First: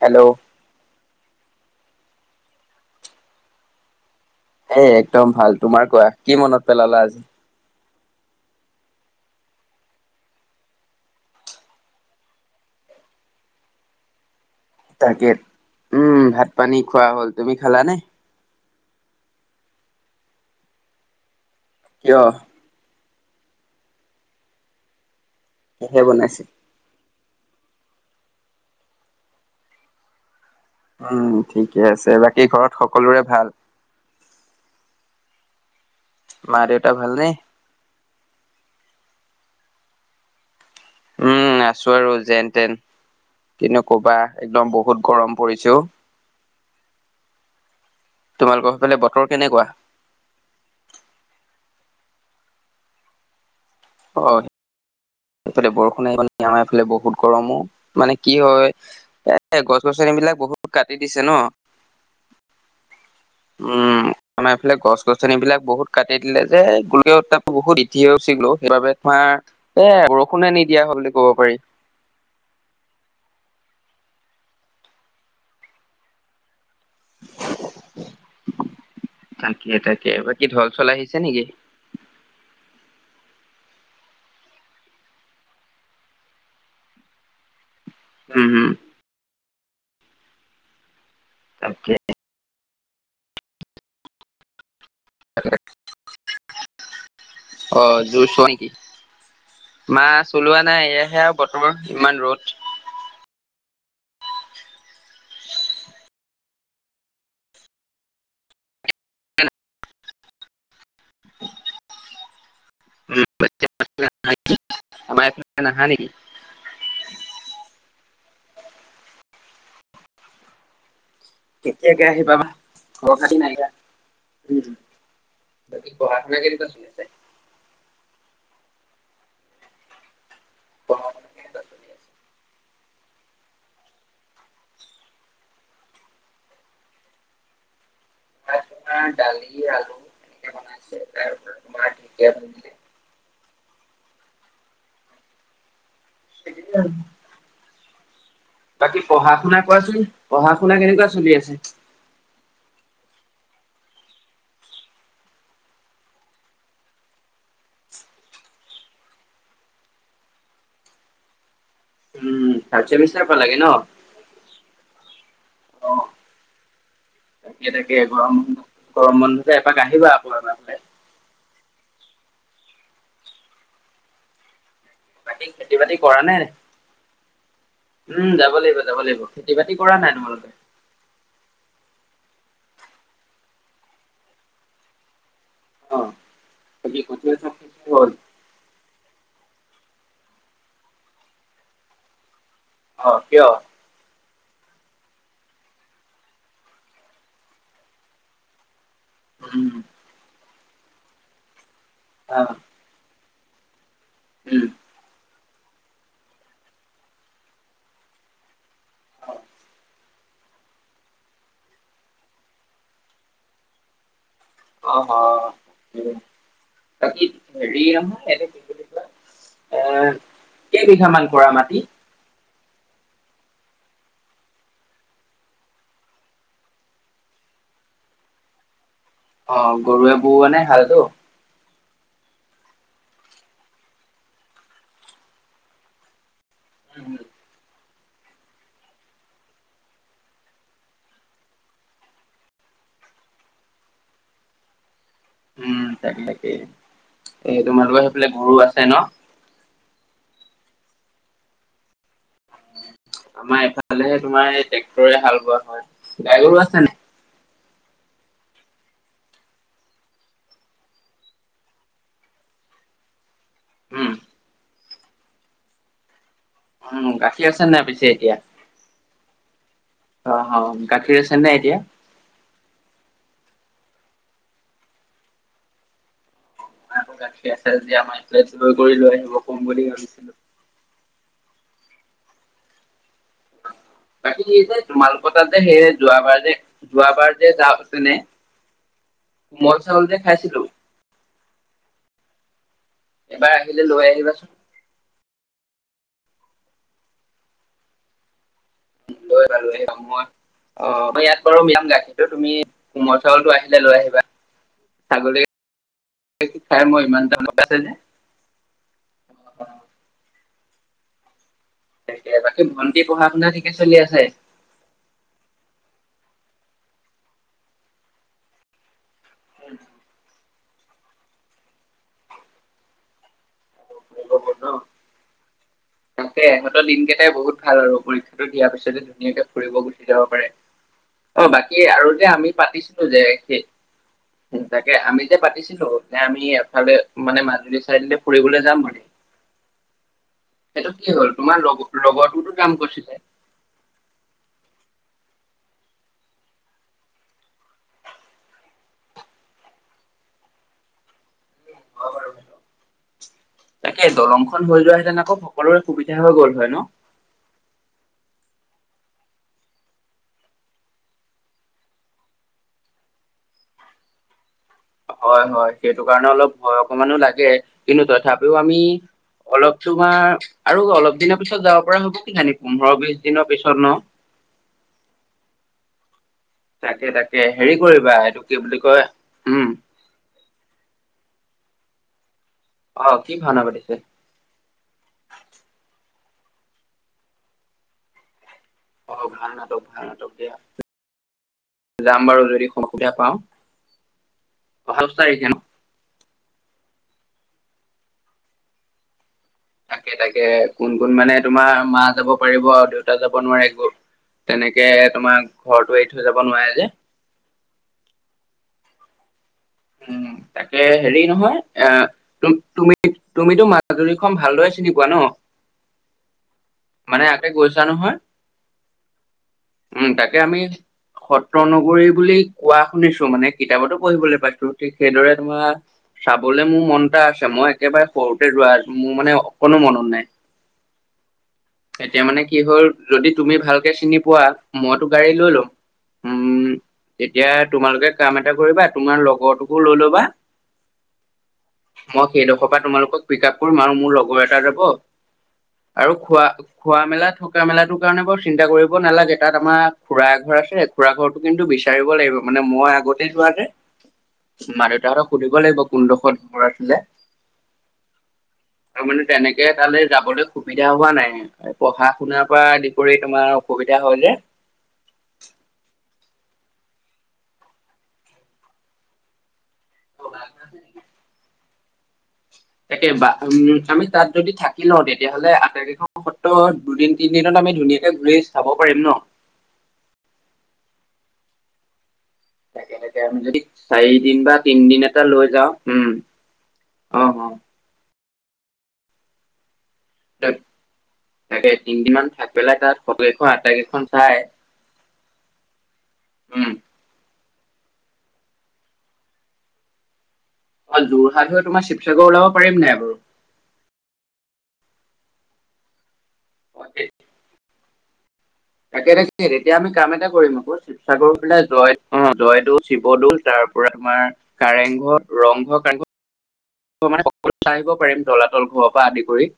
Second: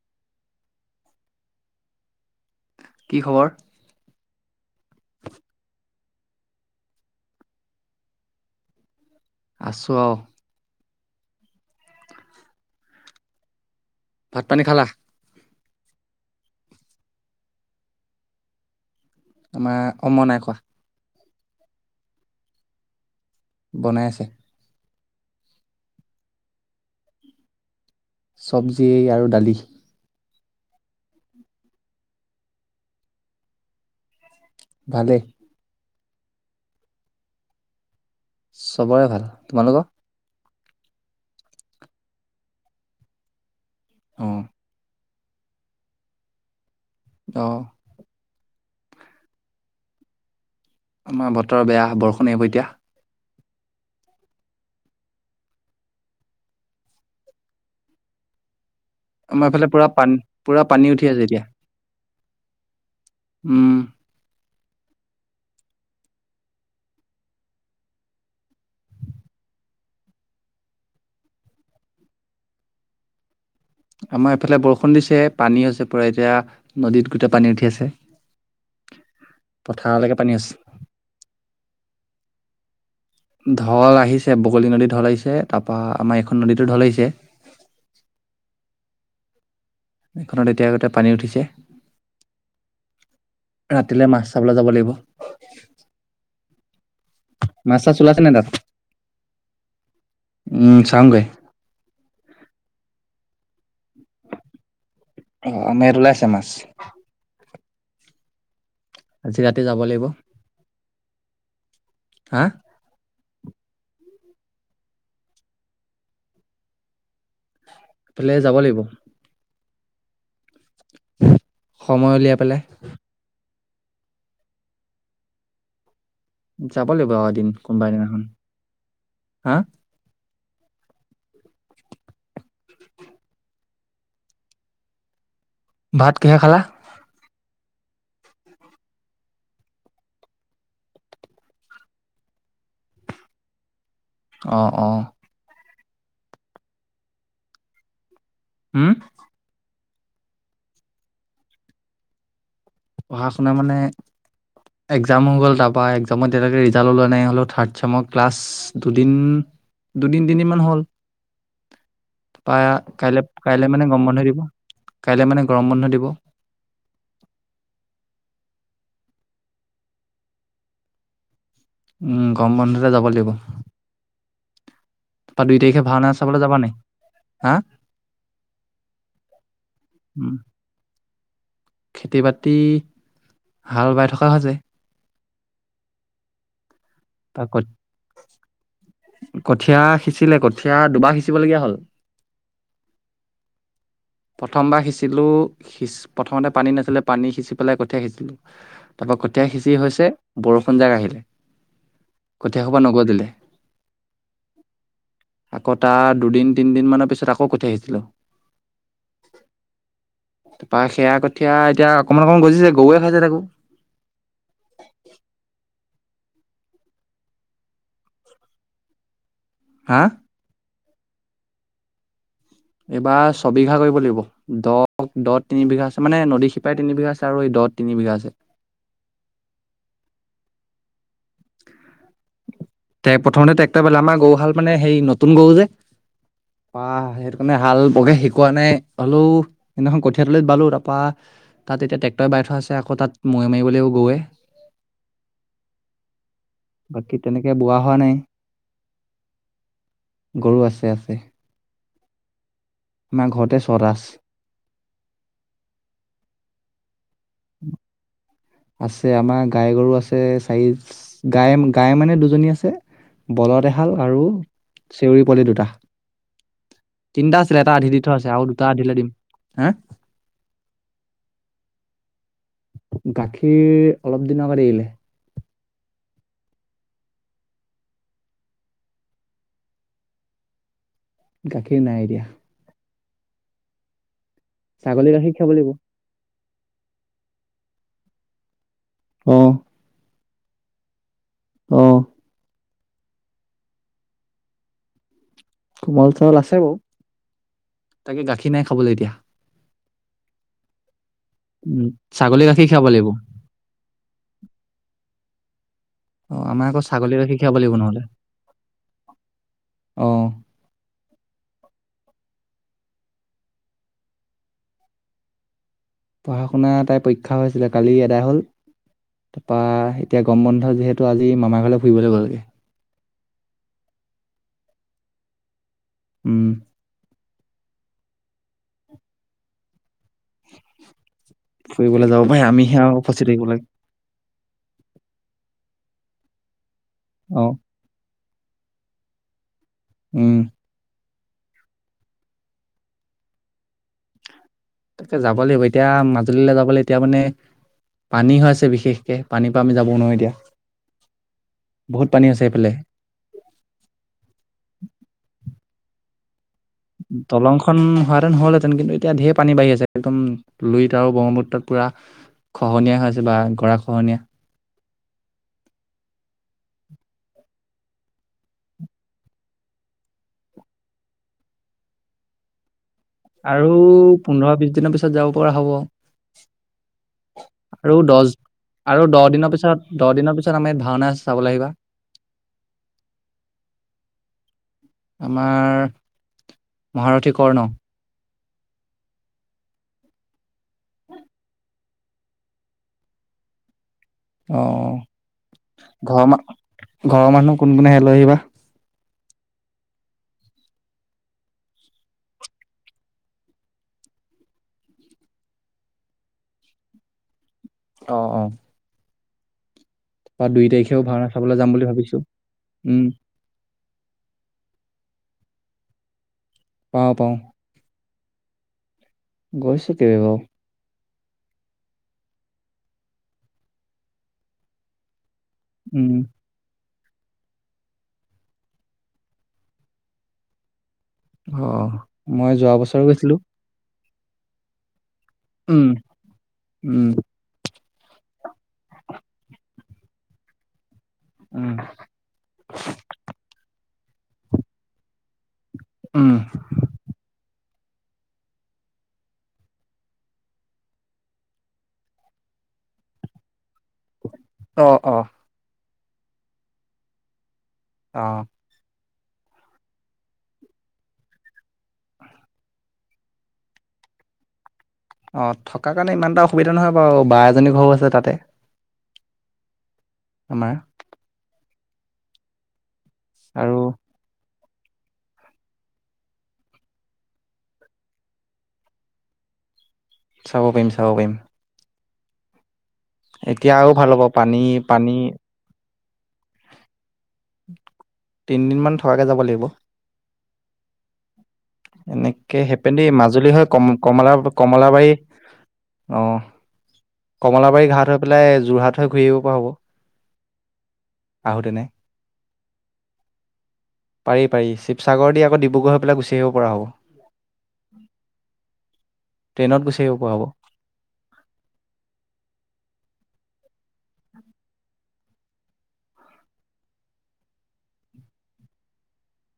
Hello, কি খবৰ? এ একদম ভাল তোমাৰ কোৱা কি মনত পেলালা আজি। আছো আৰু। ভাত পানী খালা? তাকে উম, বভাত পানী খোৱা হ'ল তুমি খালানে? আমাৰ অ' মই নাই খোৱা। কিয়? বনাই আছে। কিহে বনাইছে? চবজি আৰু দালি। উম, ঠিকে আছে বাকী ঘৰত সকলোৰে ভাল। ভালে। মা দেউতা ভাল নে? চবৰে ভাল, তোমালোকৰ? উম, আছো আৰু যেন তেন কিনো ক'বা অ একদম বহুত। গৰম পৰিছে অ', অহ তোমালোকৰ সেইফালে বতৰ কেনেকুৱা? আমাৰ বতৰৰ বেয়া বৰষুণ আহিব এতিয়া। অ' সেইফালে বৰষুণ আহিব আমাৰফালে বহুত গৰমো মানে কি হয়। আমাৰ এ এইফালে গছ পুৰা পানী গছনিবিলাক পুৰা বহুত পানী কাটি উঠি আছে দিছে ন। এতিয়া। উম, আমাৰ এইফালে গছ গছনি বিলাক বহুত কাটি দিলে যে গোলকিও উত্তাপ বহুত বৃদ্ধি হৈছে অ' সেইবাবে তোমাৰ এ বৰষুণে নিদিয়া হ'ল বুলি কব পাৰি। আমাৰ এফালে বৰষুণ দিছে পানী হৈছে পোৰা এতিয়া নদীত গোটেই পানী উঠি আছে। তাকে পথাৰলৈকে পানী তাকেবাক আছে। ঢল-চল আহিছে নেকি? ঢল আহিছে বগলী নদী ঢল আহিছে তাৰপা আমাৰ এইখন নদীতো ঢল আহিছে। উম-উম, এখনত এতিয়া আগতে পানী উঠিছে। তাকে ৰাতিলৈ মাছ চাবলৈ যাব লাগিব। মাছ চাছ অ' ওলাইছে নাই তাত? জুছোৱা নেকি? না চলোৱা উম নাই চাওঁগে। এয়াহে আৰু বতৰৰ ইমান ৰ'দ। আমাৰ এইফালে আছে মাছ। আজি ৰাতি যাব লাগিব হা, আম নহা নেকি [unintelligible] ফালে যাব লাগিব। কেতিয়াকে সময় আহি উলিয়াই পাবা পেলাই ঘৰ খাতি নাইিয়া যাব লাগিব অ এদিন কোনোবাই দিনাখনখন হা অ ভাত কিহে খালা ডালি আলু এনে [unintelligible] অ অ স [unintelligible] উম বাকী পঢ়া শুনা কোৱাচোন পঢ়া শুনা কেনেকুৱা চলি আছে পঢ়া শুনা মানে একজাম হৈ গ'ল তাৰপৰা একজামততিয়ালৈকে ৰিজাল্ট ওলোৱা নাই হ'লেও থাৰ্ড চামৰ ক্লাছ দুদিন দুদিন তিনিমান হ'ল উম পা থাৰ্ড চেমিষ্টাৰ কাইলৈ পালাগে ন? কাইলে মানে গম বন্ধ দিব কাইলৈ মানে গৰম বন্ধ অ' দিব তাকে তাকে গৰম বন্ধ গৰম বন্ধতে এপাক আহিবা আকৌ এ ফালে উম গম বন্ধতে যাব লাগিব তাৰপা দুই খেতি তাৰিখে বাতি ভাওনা কৰা চাবলৈ নাই যাবা হা উম যাব লাগিব যাব লাগিব খেতি বাতি কৰা নাই উম তোমালোকে খেতি বাতি হাল বাই থকা হয় ছে অ পি ক চ তাক কি [unintelligible] কঠীয়া সিঁচিলে কঠীয়া দুবাৰ সিঁচিবলগীয়া হল অ কিয় প্ৰথমবাৰ সিঁচিলোঁ সিঁ প্ৰথমতে পানী নাছিলে পানী সিঁচি পেলাই কঠীয়া সিঁচিলোঁ তাৰপৰা কঠীয়া উম সিঁচি হৈছে বৰষুণ জাক আহিলে অ' কঠীয়া সোপা নগজিলে উম আকৌ তাৰ দুদিন তিনদিন মানৰ পিছত আকৌ কঠিয়া হিছিলো তাৰপৰা সেয়া কঠীয়া এতিয়া অকমান অকমান গজিছে গৰুৱে খাইছে তাকো অ অ [unintelligible] হা কেইবিঘা মান কৰা মাটি এইবাৰ ছবিঘা কৰিব লাগিব দ দ তিন বিঘা আছে মানে নদী শিপাৰে তিনি বিঘা আছে আৰু এই দ তিনি বিঘা আছে অ গৰুৱে বৌ মানে ভালতো প্ৰথমতে ট্ৰেক্টৰ পে আমাৰ গৰু হাল মানে সেই নতুন গৰু যে আহ সেইটো কাৰণে হাল বকে শিকোৱা নাই হ'লো সদিনাখন কঠিয়াতলিত বালো তাৰপা তাত এতিয়া ট্ৰেক্টৰ বাই থোৱা আছে আকৌ তাত মৈ মাৰিবলৈও গৈৱে উম তাকে তাকেই তেনেকে এই বোৱা হোৱা তোমালোকৰ নাই সেইফালে গৰু আছে ন গৰু আছে আছে ঘৰতে আমাৰ ছটা এফালেহে তোমাৰ এই ট্ৰেক্টৰে হাল বোৱা হয় গাই গাওঁ আছেনে আছে আমাৰ গাই গৰু আছে চাৰি গাই গাই মানে দুজনী আছে বলদেহাল উম, আৰু চেউৰী পোৱলি দুটা উম, তিনিটা গাখীৰ আছিলে আছে এটা নাই আধি দি পিছে থোৱা আছে এতিয়া? আৰু দুটা আধিলৈ দিম হা অ অ গাখীৰ আছে নাই এতিয়া গাখীৰ অলপ দিনৰ আগত এৰিলে গাখি আছে যে আমাৰ এইাই জৈ কৰি লৈ আহিব কম বুলি ভাবিছিলো গাখীৰ নাই এতিয়া বাকী স যে ছাগলী তোমালোকৰ গাখীৰ খাব তাত যে লাগিব সেই যোৱাবাৰ যে যোৱাবাৰ যে যা আছে নে অ কোমল চাউল যে খাইছিলো অ এবাৰ আহিলে লৈ আহিবাচোন কোমল চাউল আছে বাৰ তাকে গাখীৰ নাই খাবলৈ এতিয়া লৈ লালো এই যাম মই অ ম ইয়াত বাৰু উম, মিলাম গাখীৰটো ছাগলী তুমি গাখীৰ খীৰাব লাগিব। কোমল চাউলটো আহিলে লৈ আহিবা ছাগলী অ গাখীৰ আমাৰ আকৌ খাই মই ছাগলী ইমান এটা ৰখি ভাল খাব লাগিব পাইছে নহলে যে। আহ তেইে বাকী ভন্টি পঢ়া শুনা ঠিকে চলি আছে পঢ়া শুনা তাই পৰীক্ষা হৈছিলে কালি এদাই হ'ল তাৰপা এতিয়া গম বন্ধু যিহেতু আজি মামাৰ ঘৰলৈ ফুৰিবলৈ গ'লগে ববৰ ন তাকে উম, ইহতৰ দিনকেইটাই বহুত ভাল আৰু পৰীক্ষাটো দিয়াৰ পিছতে ধুনীয়াকে ফুৰিব গ যাব পাৰে অ বাকী ফুৰিবলৈ আৰু যাব এ পাৰে আমি আমিহে আৰু পাতিছিলো ফচি যে থাকিব লাগে, সেই তাকে আমি যে পাতিছিলো তে আমি এফালে মানে অ', মাজুলী চাইড ফুৰিবলৈ যাম মানে উম কি হ'ল তোমাৰ লগ লগৰটোতো কাম কৰিছিলে তে যাব লাগিব এতিয়া মাজুলীলৈ যাবলৈ এতিয়া মানে পানী হৈ আছে বিশেষকে পানীৰ পৰা আমি যাব নোৱাৰো এতিয়া বহুত বাৰ পানী আছে এইফালে তাকে দলংখন হৈ যোৱা হেতেন আকৌ সকলোৰে সুবিধা হৈ গ'ল হয় ন? দলংখন সন হললেহেতেন কিন্তু এতিয়া ধে পানীঢ়ি আছে একদমুইত আৰু ব্ৰহ্মপুত্ৰত পুৰা খহনীয়াছে বা গৰা খহনীয়া হয় হয় সেইটো কাৰণে অলপ ভয় অকমানো লাগে কিন্তু তথাপিও আমি অলপ তোমাৰ আৰু অলপ দিনৰ পিছত যাব পৰা হ'ব কি খানি পোন্ধৰ বি আৰু পোন্ধৰ বিশ দিনৰ পিছত যাব পৰা হ'ব তাকে তাকে হেৰি আৰু কৰিবা দহ এইটো কি বুলি কয় আৰু দহ দিনৰ উম পিছত দহ দিনৰ পিছত আমাৰ ভাওনা আ চাব ল আহিবা আহ কি ভাানা পাটিছে আমাৰ মহাৰথী কৰ্ণ অ ভাল নাটক ভাল নাটক দিয় যাম বাৰু যদি সসুবিধা পাওঁ অ অহা দহ তাৰিখে ন ঘৰৰ ম ঘৰৰ মানুহ কোন কোনে হে লৈ আহিবা তাকে তাকে কোন কোন মানে তোমাৰ মা যাব পাৰিব আৰু দেউতা যাব নোৱাৰে গ তেনেকে তোমাৰ ঘৰতো এৰি থৈ যাব নোৱাৰে যে আহ অ উম বা দুই তাকে তাৰিখেও হেৰি ভাওনা চাবলৈ যাম বুলি নহয় ভাবিছো আহ উম তুমি তুমিতো মান হাজৰি খ ভালদৰে চিনি পোৱা ন পাওঁ মানে পাওঁ আগে গৈছা নহয় গৈছো উম কেইবাবাৰো তাকে আমি সত্ৰ নগৰী বুলি কোৱা শুনিছো মানে কিতাপতো পঢ়িবলৈ পাইছো ঠিক সেইদৰে ম উম চাবলৈ মোৰ মন আছে মই একেবাৰে সৰুতে ৰোৱা আছো মোৰ মানে অকো মনত নাই অ এতিয়া মানে মই কি যোৱা হ'ল বছৰো যদি গৈছিলো তুমি ভালকে চিনি পোৱা মইতো গাড়ী লৈ লো উম উম উম এতিয়া তোমালোকে কাম এটা কৰিবা তোমাৰ লগৰটোকো লৈ লবা উম মই সেইডোখৰ পৰা তোমালোকক পিক আপ কৰিম আৰু মোৰ লগৰ এটা যাব আৰু উম খোৱা খোৱা মেলা থকা মেলাৰ কাৰণে বৰ চিন্তা কৰিব নালাগে তাত আমাৰ খুৰা ঘৰ আছে খুৰা ঘৰটো কিন্তু বিচাৰিব লাগিব মানে মানে মই আগতে যোৱা যে মা অ অ দেউতাহক সুধিব লাগিব কোনডোখৰ ডৰছিলে আহ তাৰ মানে তেনেকে তালৈ যাবলৈ সুবিধা হোৱা নাই পঢ়া শুনাৰ পৰা আদি কৰি তোমাৰ অসুবিধা হয় যে অ', থকাৰ কাৰণে ইমান এটা অসুবিধা নহয় বাৰু বা এজনী ঘৰো আছে তাতে। আমাৰ [unintelligible] বা উম, আৰু আমি তাত যদি থাক ল তেতিয়াহ'লে আটাইকেইখন সত্ৰ দুদিন, তিনিদিনত আমি ধুনীয়াকে ঘূৰি চাব পাৰিম ন? চাব পাৰিম, চাব পাৰিম। তাকে, তাকে আমি যদি এতিয়া আৰু ভাল চাৰি হ'ব দিন বা পানী তিনদিন পানী এটা লৈ যাওঁ হম। অহ, অহ। তিনদিনমান থকাকৈ যাব লাগিব। [unintelligible] তিনদিন মান থাকি এনেকে পেলাই তাত সেপেন্দি ফটোকেইখন মাজুলী হৈ আটাইকেইখন কম-কমলা চাই কমলাবাৰী অহ, উম কমলাবাৰী ঘাট হৈ পেলাই যোৰহাট হৈ ঘূৰি আহিব পাৰোঁ। অ', যোৰহাট হৈ তোমাৰ শিৱসাগৰ ওলাব পাৰিম নাই বাৰু? পাৰি, পাৰি শিৱসাগৰ দি আকৌ ডিব্ৰুগড় হৈ পেলাই গুচি আহিব পৰা হ'ব। তাকে, তাকে তেতিয়া ট্ৰেইনত আমি গুচি কাম আহিব এটা পৰা হ'ব কৰিম আকৌ শিৱসাগৰ পিলাই জয় উম, জয় দৈচ শিৱদৌল তাৰ পৰা আমাৰ কাৰেংঘৰ, ৰংঘৰ কাৰেংঘৰ মানে সকল আহিব পাৰিম তলাতল ঘৰৰ পৰা আদি কৰি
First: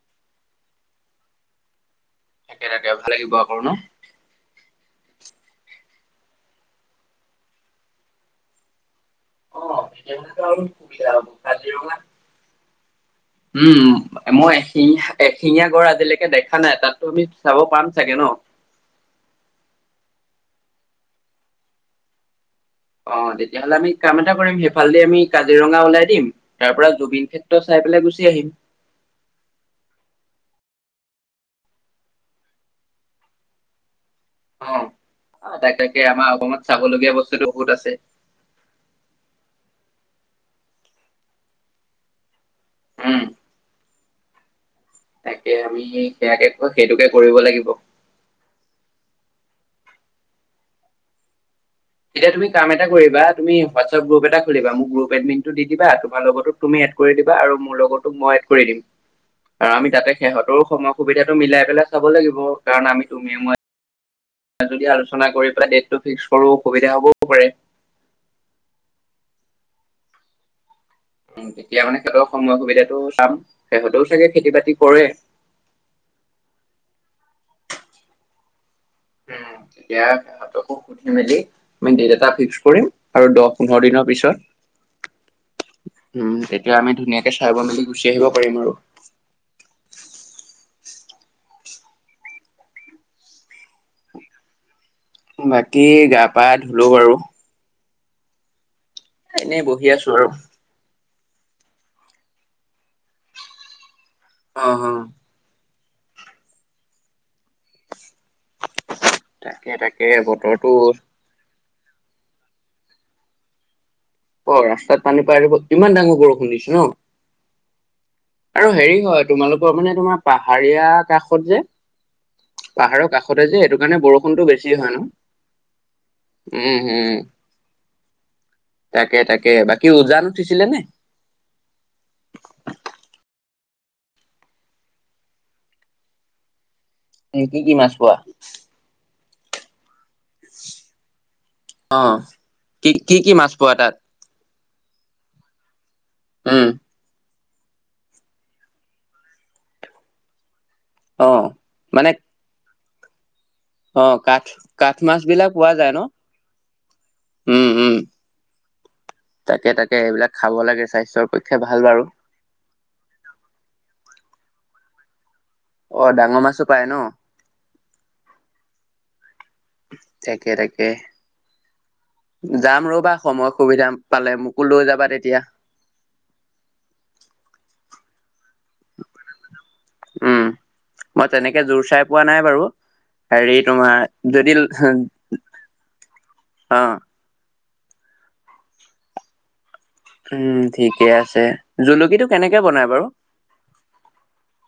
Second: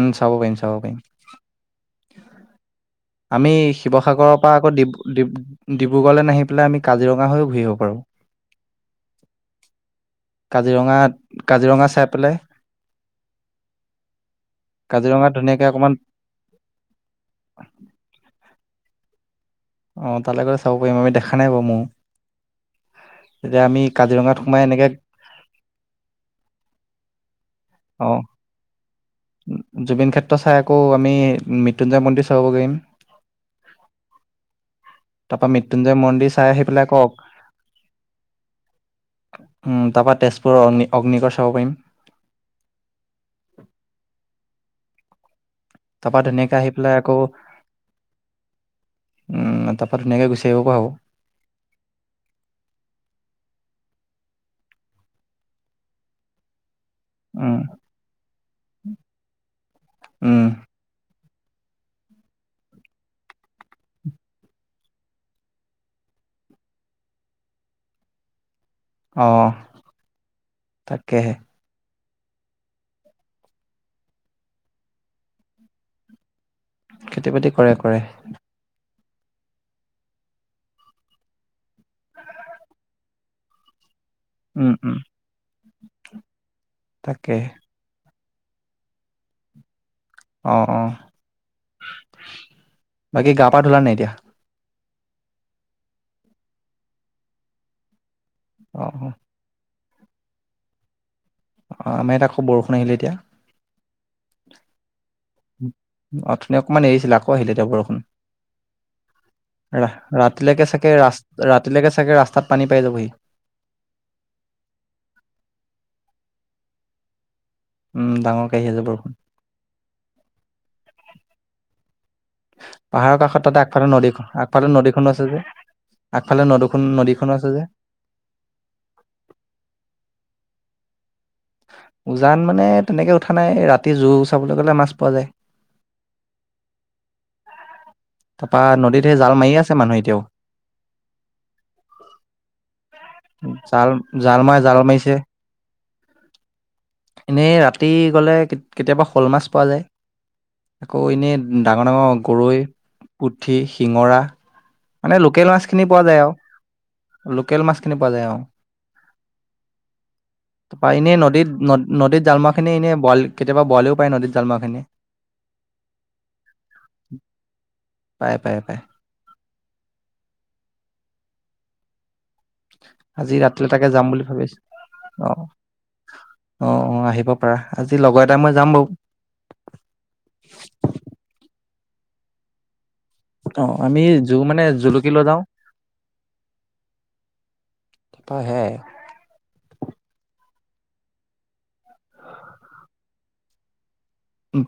উম, চাব পাৰিম চাব পাৰিম। তাকে তাকে ভাল লাগিব আমি আকৌ ন শিৱসাগৰৰ পৰা আকৌ ডিব ডিব্ৰুগড়লৈ নাহি পেলাই আমি কাজিৰঙা হৈও ঘূৰিব‌ আহিব পাৰো। অ তেতিয়াহলেতো আৰু সুবিধা হ'ব কাজিৰঙাত কাজিৰঙা চাই পেলাই উম, মই এশিঙা কাজিৰঙাত ধুনীয়াকে এশিঙীয়া গড় অকমান আজিলৈকে দেখা নাই তাতো আমি চাব পাম চাগে ন? অ', তালৈ গ'লে চাব পাৰিম আমি দেখা নাই বাৰু ময়ো অ', তেতিয়া তেতিয়াহ'লে আমি কাম এটা কাজিৰঙাত কৰিম সোমাই এনেকে সেইফালেদি আমি কাজিৰঙা ওলাই দিম তাৰ পৰা জুবিন ক্ষেত্ৰ চাই পেলাই অ গুচি আহিম। জুবিন ক্ষেত্ৰ চাই আকৌ আমি মৃত্যুঞ্জয় মন্দিৰ চাব পাৰিম অ অ তাৰপৰা তাক মৃত্যুঞ্জয় তাকে আমাৰ মন্দিৰ চাই অসমত আহি পেলাই চাবলগীয়া কওঁক উম, বস্তুটো বহুত আছে তাৰপৰা তেজপুৰৰ অগ্নি অগ্নিগড় চাব পাৰিম। উম তাকে আমি তাৰপা সেয়াকে ধুনীয়াকে আহি পেলাই সেইটোকে আকৌ কৰিব লাগিব। উম, তাৰ পা ধুনীয়াকে গুচি আহিব পৰা হ'ব। এতিয়া তুমি কাম এটা কৰিবা, তুমি হোৱাটছআপ গ্ৰুপ এটা খুলিবা মোক গ্ৰুপ এডমিটটো দি দিবা তোমাৰ লগতো তুমি এড কৰি দিবা আৰু উম মোৰ লগৰটোক মই এদ কৰি দিম আৰু আমি তাতে উম সিহঁতৰ সময় সুবিধা টো মিলাই পেলাই চাব লাগিব কাৰণ আমি তুমি মই যদি আলোচনা কৰি পেলাই ডেটটো ফিক্স কৰো অসুবিধা হ'বও পাৰে অহ, তাকেহে। উম, তেতিয়া মানে সিহঁতৰ সময় সুবিধাতটো চাম সিহঁতেও চাগে খেতি বাতি কৰে খেতি বাতি কৰে, কৰে। উম, তকো সুধি মেলি দেত এটা ফিক্স কৰিম আৰু দহ পোন্ধৰ দিনৰ পিছত উম উম উম, তেতিয়া আমি ধুনীয়াকে তাকে চাই মেলি গুচি আহিব পাৰিম আৰু। অ', অ', বাকী গা পা ধূলা নে নাই এতিয়া? বাকী গা পা ধুলো বাৰু। অ', অ'। [unintelligible] আৰু অ', আমাৰ এতিয়া খুব বৰষুণ আহিলে এতিয়া। অ', অ'। অথনি অকণমান এৰিছিলে আকৌ আহিলে এতিয়া বৰষুণ তাকে ৰা তাকে ৰাতিলৈকে বতৰটো চাগে ৰাচ-ৰাত তেতিলেকে চাগে ৰাস্তাত পানী পাই যাবহি। অ ৰাস্তাত পানী পাই আহিব ইমান ডাঙৰ বৰষুণ দিছে ন। উম ডাঙৰকে আহি আৰু আছে হেৰি বৰষুণ হয় তোমালোকৰ মানে তোমাৰ পাহাৰীয়া কাষত যে। পাহাৰৰ কাষতে কাষত যে তাতে সেইটো আগফালৰ কাৰণে নদী বৰষুণটো বেছি আগফালৰ হয় ন। নদীখনো আছে যে। আগফালে উম নদখন হম নদীখনো আছে যে। তাকে তাকে বাকী উজান উঠিছিলে নে? উজান মানে তেনেকে উঠা নাই ৰাতি জুোৰ চাবলৈ গলে মাছ পোৱা যায়। [unintelligible] কি কি মাছ। পোৱা? তাৰপৰা নদীত সেই জাল মাৰি আছে মানুহে এতিয়াও। অহ ঠিক। জাল জাল মাই জাল মাৰিছে। উম। এনেই ৰাতি গ'লে কেতিয়াবা শ'ল মাছ পোৱা যায়। আকৌ এনেই অ', মানে ডাঙৰ-ডাঙৰ গৰৈ, পুঠ পুঠি, অ', শিঙৰা কাঠ কাঠ মাছ মানে বিলাক লোকেল মাছখিনি ন? পোৱা যায় আৰু উম, লোকেল মাছ উম, কেনে পোৱা যায় অ, তাকে তাকে এইবিলাক খাব লাগে তাপা এনেই স্বাস্থ্যৰ নদীত পক্ষে ভাল নদ বাৰু। -নদীত জালমৰা খিনি এনে বইল কেতিয়াবা বইলও পায় নদীত। জালময়া খিনি অ, ডাঙৰ মাছো পায় ন'? পায় পায় পায় থাকে-থাকে। যাম ৰবা আজি সময় ৰাতিলৈ তাকে সুবিধা যাম পালে মোকো লৈ যাবা তেতিয়া। অ', অ', আহিব পাৰা আজি লগৰ এটাই মই যাম বাৰু। উম, মই তেনেকে জোৰ চাই পোৱা নাই বাৰু। হেৰি অঁ আমি তোমাৰ জোৰ যদি মানে জুলুকি লৈ যাওঁ [unintelligible] অ, তইহে উম, ঠিকে আছে জুলুকিটো কেনেকে বনাই বাৰু?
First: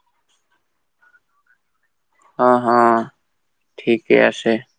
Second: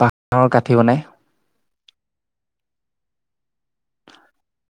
বাঁহৰ গাঠি বনাই। অ, হ, ঠিকেই আছে।